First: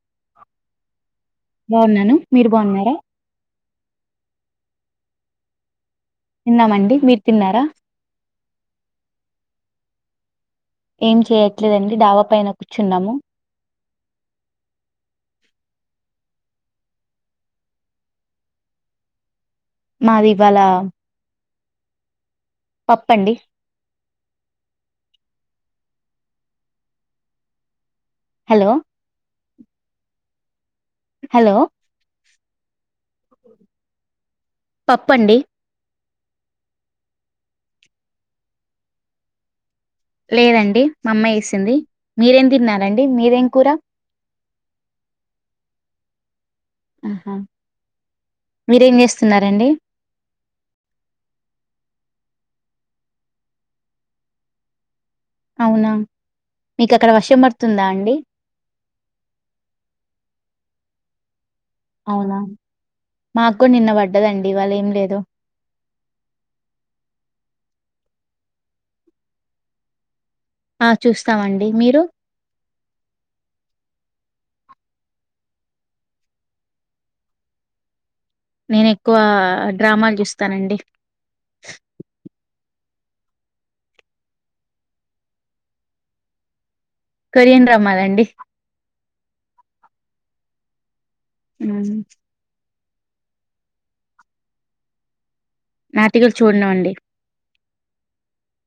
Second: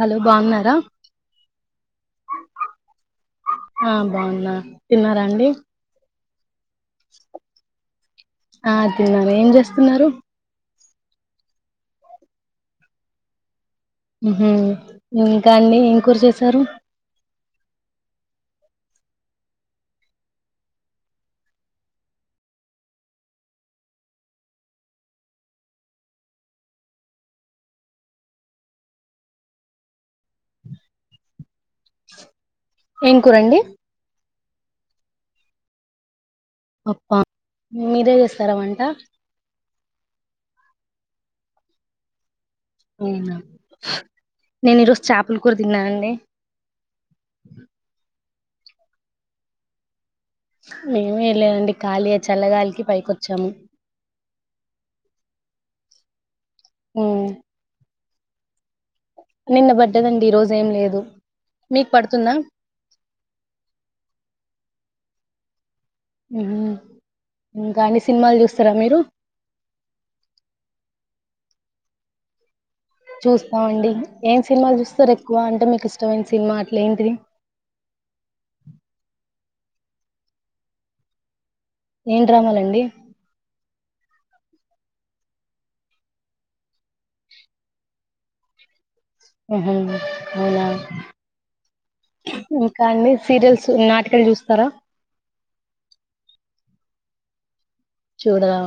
Hello బాగున్నారా బాగున్నాను మీరు బాగున్నారా ఆ బాన్నా. తిన్నారా అండి తిన్నామండి మీరు తిన్నారా స్తున్నారు ఏం చేయట్లేదండి డాబా పైన కూర్చున్నాము హ్మ్ హు ఇంకా అండిఎం కూర చేసారు మాది ఇవాళ పప్పండి హలో హలో ఏం కూరండి పప్పండి అప్పా మీరే చేస్తారా వంట లేదండి మా అమ్మా ఏసింది మీరేం తిన్నారండి అవునా మీరేం కూర నేను ఈరోజు చేపల కూర తిన్నానండి ఆహా మీరేం చేస్తున్నారండి మేమ లేదండి ఖాళీ చల్లగాలికి పైకొచ్చాము అవునా మీక అక్కడ వర్షం పడుతుందా అండి నిన్న పడ్డదండి ఈ రోజ ఏం లేదు మీకు పడుతుందా అవునా మాకు నిన్న వడ్డదండి ఈ వాళ్ళ ఏం లేదో కాని సినిమాలు చూస్తార మీరు ఆ చూస్తామండి మీరు చూస్తామండి ఏం సినిమాలు చూస్తారు ఎక్కువ అంటే మీకు ఇష్టమైన సినిమా అట్లే ఏంటిది నేను ఎక్కువ డ్రామాలు చూస్తానండి డి కొరియన్ డ్రామాలాండి ఉహు అవునా ఊ హు కానీ సీరియల్స్ నాటకాలు చూస్తారా నాటిగలు చూడను అండి చూడదా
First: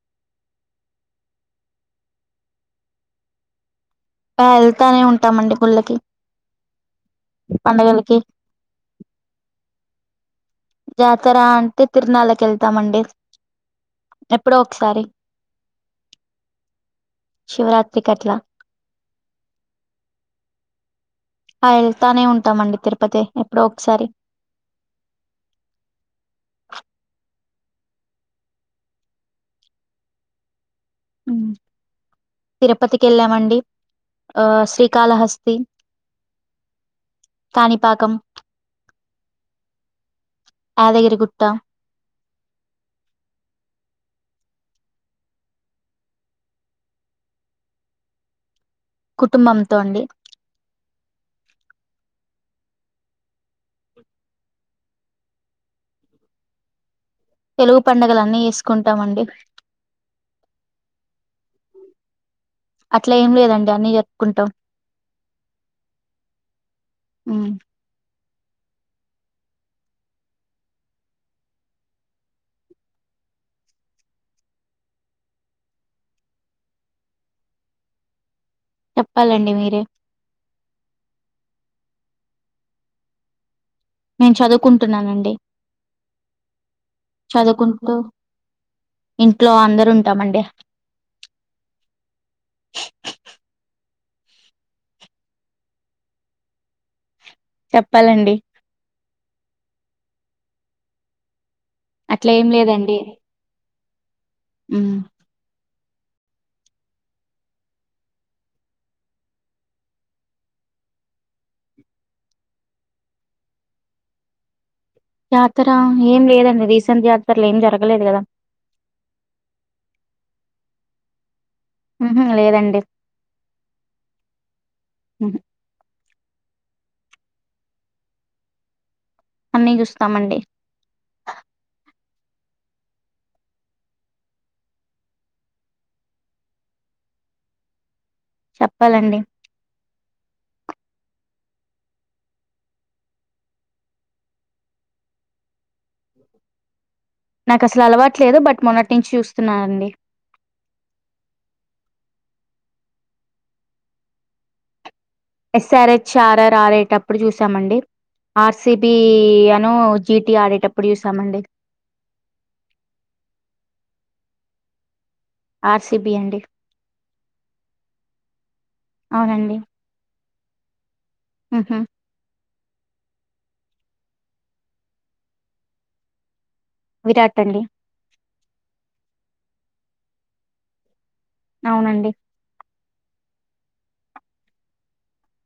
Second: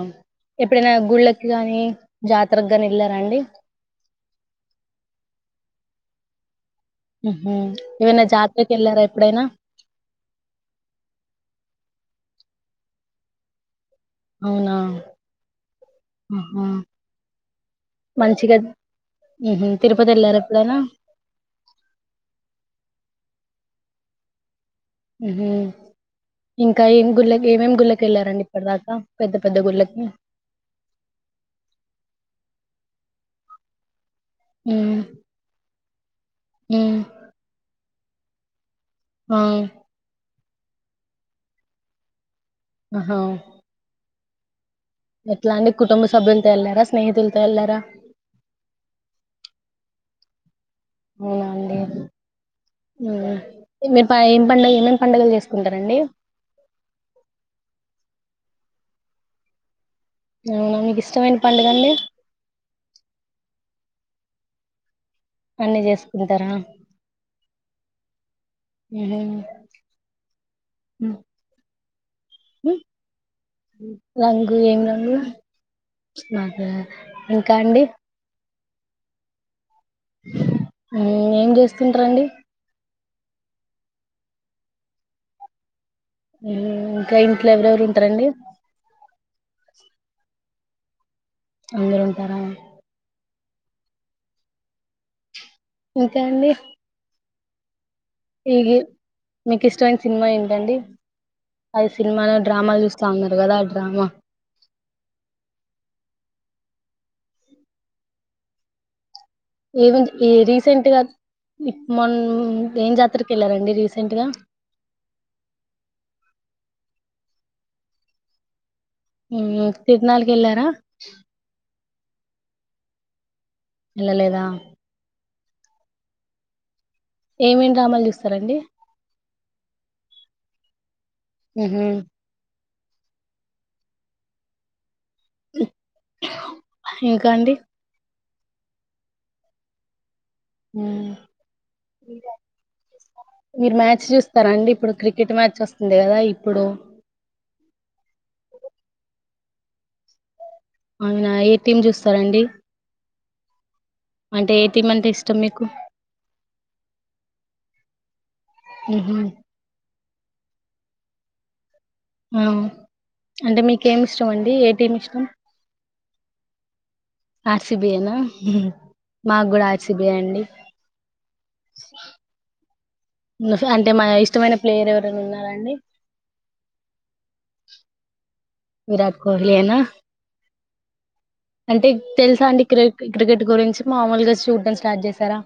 ఎప్పుడైనా గుళ్ళకి గాని జాతరకు ని వెళ్లారా అండి ఆ వెళ్తానే ఉంటామండి గుళ్ళకి పండగలకి ఇవన్న జాత్రకి ఎళ్లారా ఎప్పుడేనా జాతర అంటే తిరునళ్కి వెళ్తామండి ఎప్పుడో అవునా ఒకసారి ఆహా శివరాత్రికి అట్లా మంచిగా ఉహు తిరుపతి వెళ్లారా ఎప్పుడైనా ఆ వెళ్తానే ఉంటామండి తిరుపతి ఎప్పుడో ఒకసారి ఇంకా ఏం గుళ్ళకి ఏమేమి గుళ్ళకి వెళ్ళారండి ఇప్పటి దాకా పెద్ద పెద్ద గుళ్ళకి తిరుపతికి ఎళ్ళామండి ఉమ్ శ్రీకాల హస్తి ఉమ్ కాన్ పాాకం ఆ యాదగిరి గుట్ట ఆ హా ఎట్లా అని కుటుంబ సభ్యులతో వెళ్లారా స్నేహితులతో వెళ్లారా కుటుంబంతో అండి అవునా అండి మీరు ఏం పండగ ఏమేమి పండుగలు చేసుకుంటారండి తెలుగు పండగలు అన్నీ చేసుకుంటామండి అవునా మీకు ఇష్టమైన పండుగ అండి అట్లా ఏం లేదండి అన్ని చెప్పుకుంటాం అన్ని చేసుకుంటారా ఉమ్, రంగు ఏం రంగు మాకు ఇంకా అండి చెప్పాలండి మీరే ఏం చేస్తుంటారంండి నేను చదువుకుంటున్నానండి. ఇంకా ఇంట్లో ఎవరెవరు చదువుకుంటూ ఉంటారంండి ఇంట్లో అందరు ఉంటామండి అందరూ ఉంటారా ఇంకా అండి చెప్ ప్పాలండి ఈ మీకు ఇష్టమైన సినిమా ఏంటండి అ సినిమా అట్లా డ్రామాలు చూస్తా ఉన్నారు కదా దాము అ ఏమ ఏ రీసెంట్గా మొ ఏం జాతరకి వెళ్ళారంండి రీసెంట్గా జాతర ఏం లేదండి రీసెంట్ యాతరలో ఏం జరగలేదు కదా హ తిరునాల్కి ఎళ్లారా. ఉహ లేదండి ఏళ్లలేదా అ ఏమేమి ్రామాలు చూస్తారంండి అన్నీ చూస్తామండి ఉహు ఇంకా అండి చెప్పాలండి మీరు మ్యాచ్ చూస్తారాండి ఇప్పుడు క్రికెట్ మ్యాచ్ వస్తుంది కదా ఇప్పుడు నాకు అసలు అలవాటులేదు బట్ మొన్నటి నుంచి చూస్త వస్తున్నానండి ఆయన ఏ టీమ్ చూస్తారంండి అంటే ఏ టీమ్ అంటే ఇష్టం మీకు ఎస్ఆర్ హెచ్ ఆర్ఆర్ ఆర్ేటప్పుడు చూసామండి ఆర్సిబి ఉహు అను జిటి ఆడేటప్పుడు ూ సమడి ఆ అంటే మీక ఏమి ఇష్టం అండి ఏ టీం ఇష్టం ఆర్సిబి అండి ఆర్సిబి ఏనా ఉ మాకు కూడా ఆర్సిబియే అండి ఆహ్మ్ అంటే మా ఇష్టమైన ప్లేయర్ ఎవరనా ఉన్నారాండి విరాట్ పలి విరాట్ కోహ్లీ యేనా అంటే అవునండి తెలుసా అండి క్రె క్రికెట్ గురించి మామూలుగా చూడటం స్టార్ట్ చేశారా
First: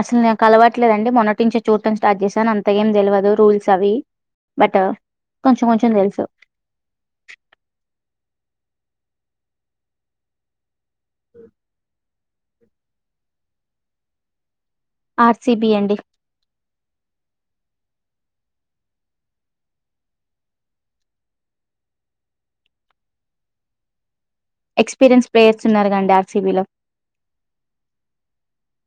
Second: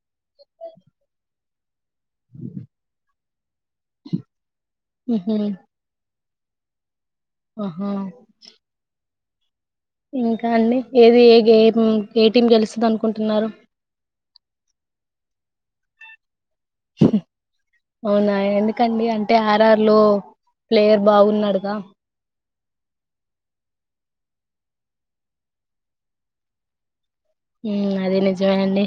అసలు నేను కలవట్లేదం మొటించే చూడటం స్టార్ట్ చేశాను అంత ఏం తెలియదు స [unintelligible] అవి బట్ ఉహు కొంచెం కొంచెం తెలుసు ఆహా ఇంకా అండి ఏది ఏ గేమ్ ఏ టీం గెలుస్తుంది అనుకుంటున్నారు ఆర్సిబి అండి అవునా ఎందుకండి అంటే ఆర్ఆర్ లో ప్లేయర్ బాగున్నాడుగా ఎక్స్పీరియన్స్ ప్లేయర్స్ ఉన్నారు కాండి ఆర్సీబీలో అదే నిజమేనండి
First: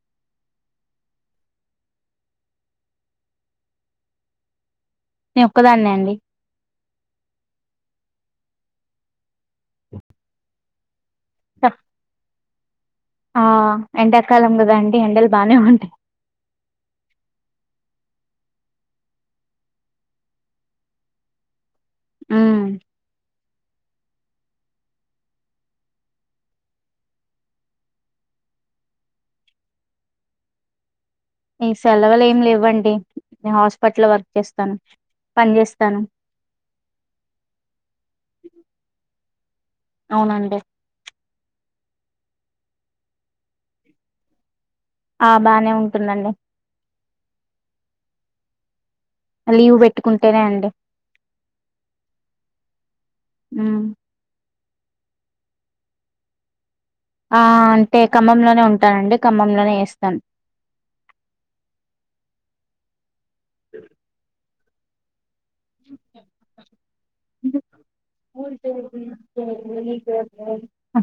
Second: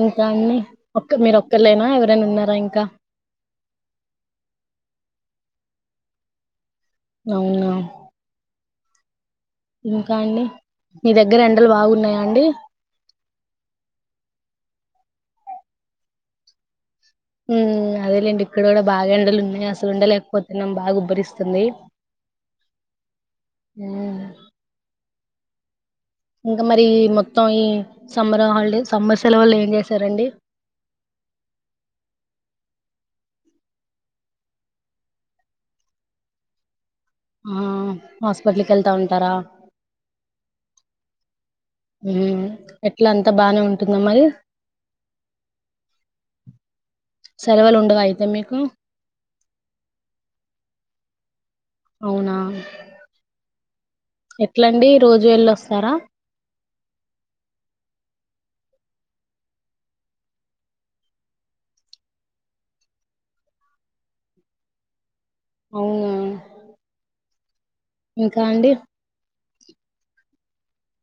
ఇంకా అండి ఒక్క మీరు ఒక్కర్లేనా ఎవరైనా ఉన్నారా ఇంకా నే ఒక్కదాన్నే అండి అవునా ఇంకా అండి మీ దగ్గర ఎండలు బాగున్నాయా అండి ఆ ఎండకాలం కదా అండి ఎండలు బానే ఉంటాయి హు అదేలేండి ఇక్కడ కూడా బాగా ఎండలు ఉన్నాయి అసలు ఉండలేకపోతేన్నాం బాగఉబ్బరిస్తుంది ఉ హూ ఇంకా మరి మొత్తం ఈ సమ్మర్ హాలిడే సమ్మర్ సేలవ్వులో ఏం చేసారండి ఈ సెలవులు ఏమి లేవ్వండి నే హాస్పిటల్ వర్క్ చేస్తాను పని చేేస్తాను ఆ హాస్పిటల్ కి వెళ్తా ఉంటారా అవునా అండి ఎట్లా అంతా బానే ఉంటుందా మరి ఆ బానే ఉంటుందండి తే మీకు లీవ్ పెట్టుకుంటేనే అండి అవునా ఉమ్ ఎట్లండి రోజు వెళ్లొస్తారా ఆ అంటే ఖమ్మంలోనే ఉంటానండి ఖమ్మంలోనే చేస్తాను అవునా ఇంకా ఉఊల్ంట అండి ఇ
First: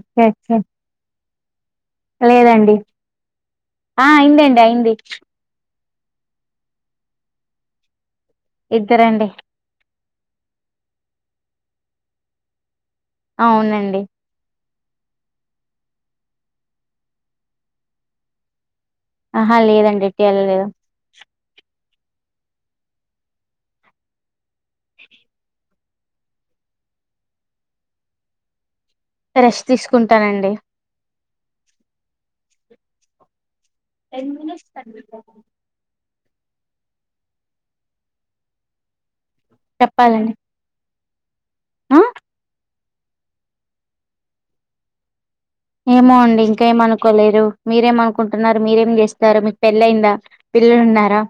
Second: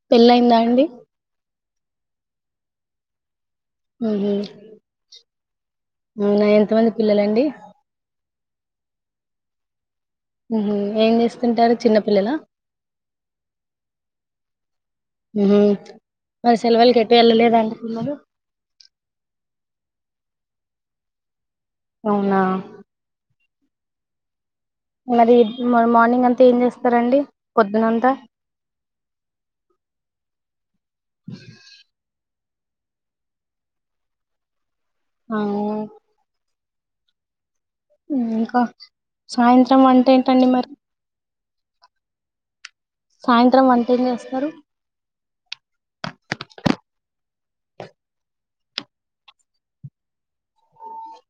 పెళ్ళయిందా అండి లేదండి ఆ ఉహు అయిందండి అయింది అవునా ఎంతమంది పిల్లలండి ఇద్దరండి ఏం చేస్తుంటారు చిన్నపిల్లలా అవునండి ఉ మరి సెలవులకి ఎటు ఎళ్ళలేదా అండి పిల్లలు ఆహా లేదండి ఎటు వెళ్ళలేదు అవునా మరి మార్నింగ్ అంతా ఏం చేస్తారండి పొద్దునంతా రెష్ట్ తీసుకుంటానండి [unintelligible] ఆ ఇ ఇంకా సాయంత్రం వంట చెప్పాలండి ఏంటండి మరి ఆ సాయంత్రం వంట ఏం చేస్తారు ఏమో అండి ఇంకా ఏం అనుకోలేదు మీరేం అనుకుంటున్నారు మీరేం చేస్తున్నారు మీకు పెళ్లి అయిందా పిల్లలు ఉన్నారా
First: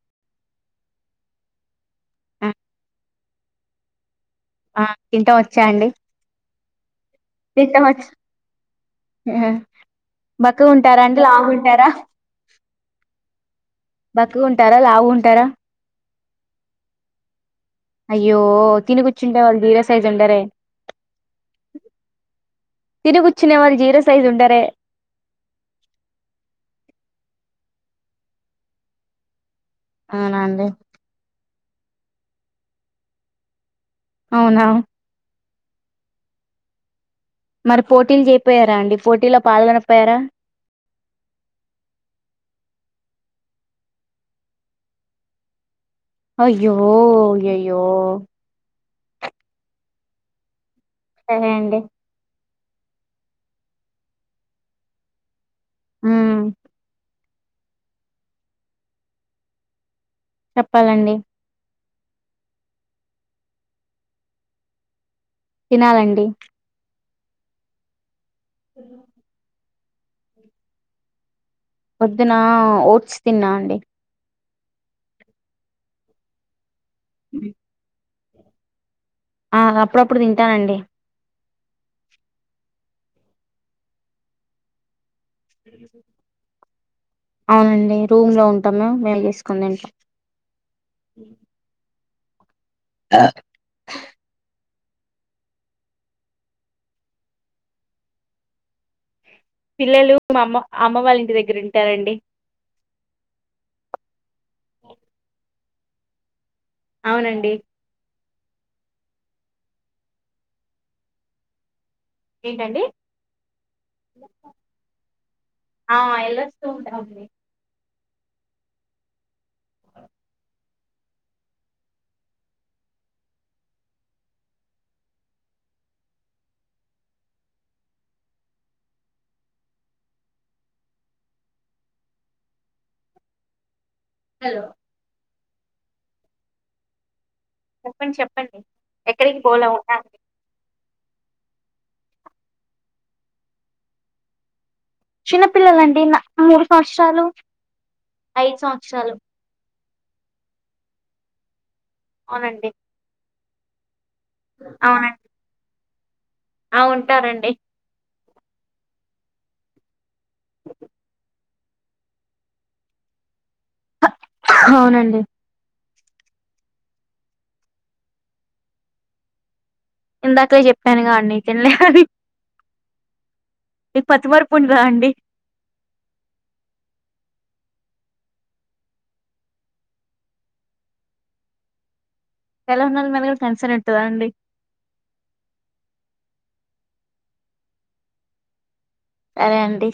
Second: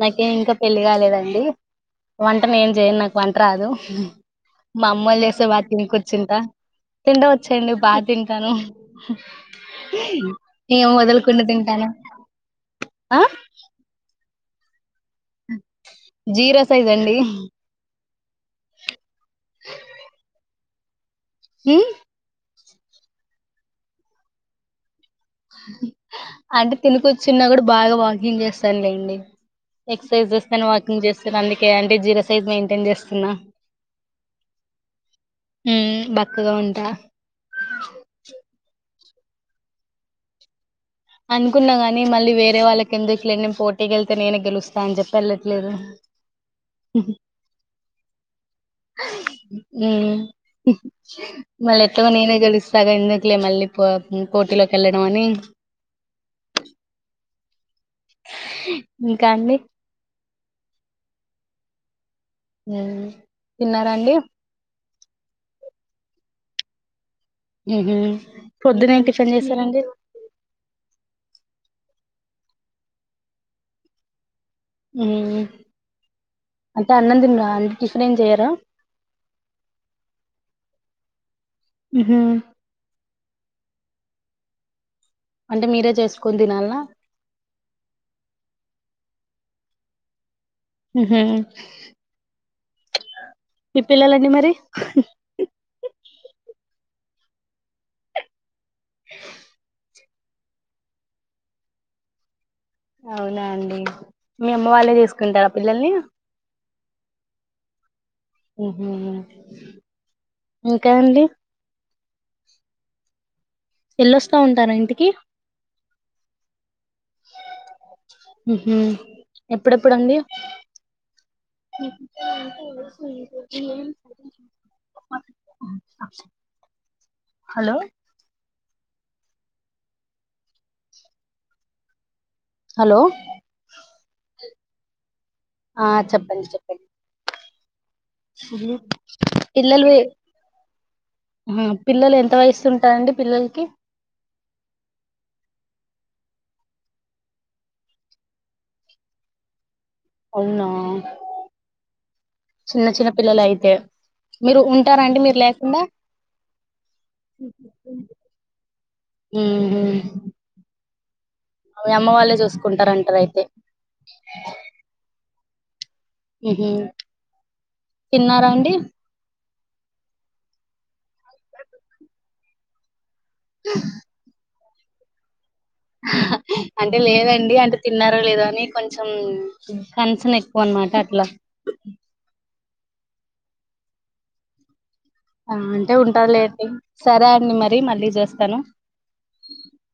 నాకేం ఇంకా పెళ్లిి కాలేదండి వంట ఆ నేన్ జెయ్యను నాకు వంట రాదు. ఆ మా అమ్మోళ్ళు తింటం చేస్తే బా వచ్చా తిని అండి కూర్చుంట తింటం వచ్చండి తింటం బా వచ్చు తింటాను బక్కగా ఏం ఉంటారా అండి వదలకుండా లావు తింటాను ఉంటారా ఆ బక్క గుంటారా లావు గుంట్ టరా జీ రస్ ఏదండి అయ్యో తినిపి చ్చుండే వాళ్ళు జీరో సైజ్ ఉండరే హ్మ్మ్ తిని గుచ్చునే వాల్ జీరో సైజుండరే అంటే తిని కూర్చున్న గుడా బాగా వాకింగ్ చేస్తాన్లేండి. ఎక్సర్సైజ్ అవునా అండి చేస్తేను వాకింగ్ చేస్తాను అన్ని కే అంటే జీరో సైజ్ మెయింటైన్ చేస్తున్నా అవునా మ్మ్ బక్కగా ఉంటా మరి పోటీల్ జెయ్ పోయారా అండి పోటీలో పాల్గొనక పోయారా అన్కున్నా గాని మళ్ళీ వేరే వాళ్ళకెందుకులే నేన్ పోటీకెళ్తే నేనే గెలుస్తా అన్ చెప్పి ఎళ్ళట్లేదు. అయ్యో అయ్యయ్ యో మ్మ్ సరే అండి మల్లెట్లగో నేనే గెలుస్ సరే ఎందుకులే మళ్ళీ పో కోర్టులోకెళ్ళడం అని మ్మ్ ఇంకా అండి చెప్పాలండి తిన్నారా అండి తినాలండి మ్మ్ హు పొద్దునేం టిఫన్ చేశారండి పొద్దున ఓట్స్ తిన్నా అండి మ్మ్ మ్ అంటే అన్నందిన్రా అండి టిఫెనేం జేయర్ ద ఆ అప్పుడప్పుడు తింటానండి మ్మ్ హు అంటే మీరే జేస్కోన్ తినాల్నా అవునండి రూమ్ లో ఉంటాం మేం మేమే జేస్కోన్ తింట్ మ్మ్ హు ఈ పిల్లలండి మరి పిల్లలు మా అమ్మ అమ్మ వాళ్ళ ఇంటి దగ్గర ఉంటారండి అవునా అండి మీ అమ్మ వాళ్ళే చేసుకుంటారా పిల్లల్ని అవునండి ఊ హూ ఇంకా అండి ఏంటండి ఎళ్ళొస్తా ఉంటారా ఇంటికి ఆ ఎలా వస్తూ ఉంటా అండి ఊ హూ ఎప్పుడెప్పుడు అండి హలో హలో హలో ఆ చెప్పండి చెప్పండి చెప్పండి చెప్పండి ఎక్కడికి పిల్లల వి ఆ పిల్లలు ఎంత వయస్తు ఉంటారండి పిల్లలకి చిన్నపిిల్లలండి నా మూడు సంవత్సరాలు ఐదు సంవత్సరాలు అవునా అవునండి చిన్న చిన్న పిల్లలు అయి తే మీరు ఉంటారండి అవునండి మీరు లేకుండా ఆ ఉంటారండి హూ హు అమ్మ వాళ్ళే చూసుకుంటారంటారు అయితే అవునండి ఊ హూ తిన్నారా అండి ఇందాకలే చెప్పాను గా అండి తినలే అని ఈ పత్ వర్ ప్పుడుదా అండి అంటే లేదండి అంటే తిన్నారో లేదో అని కొంచెం కన్సన్ ఎక్కువ అనమాట అట్లా ఎలా ఉన్నా అని అడగాలి గాని [unintelligible] అంటే ఉంటాదిలేండి సరే అండి మరి మళ్ళీ చూస్తాను సరే అండి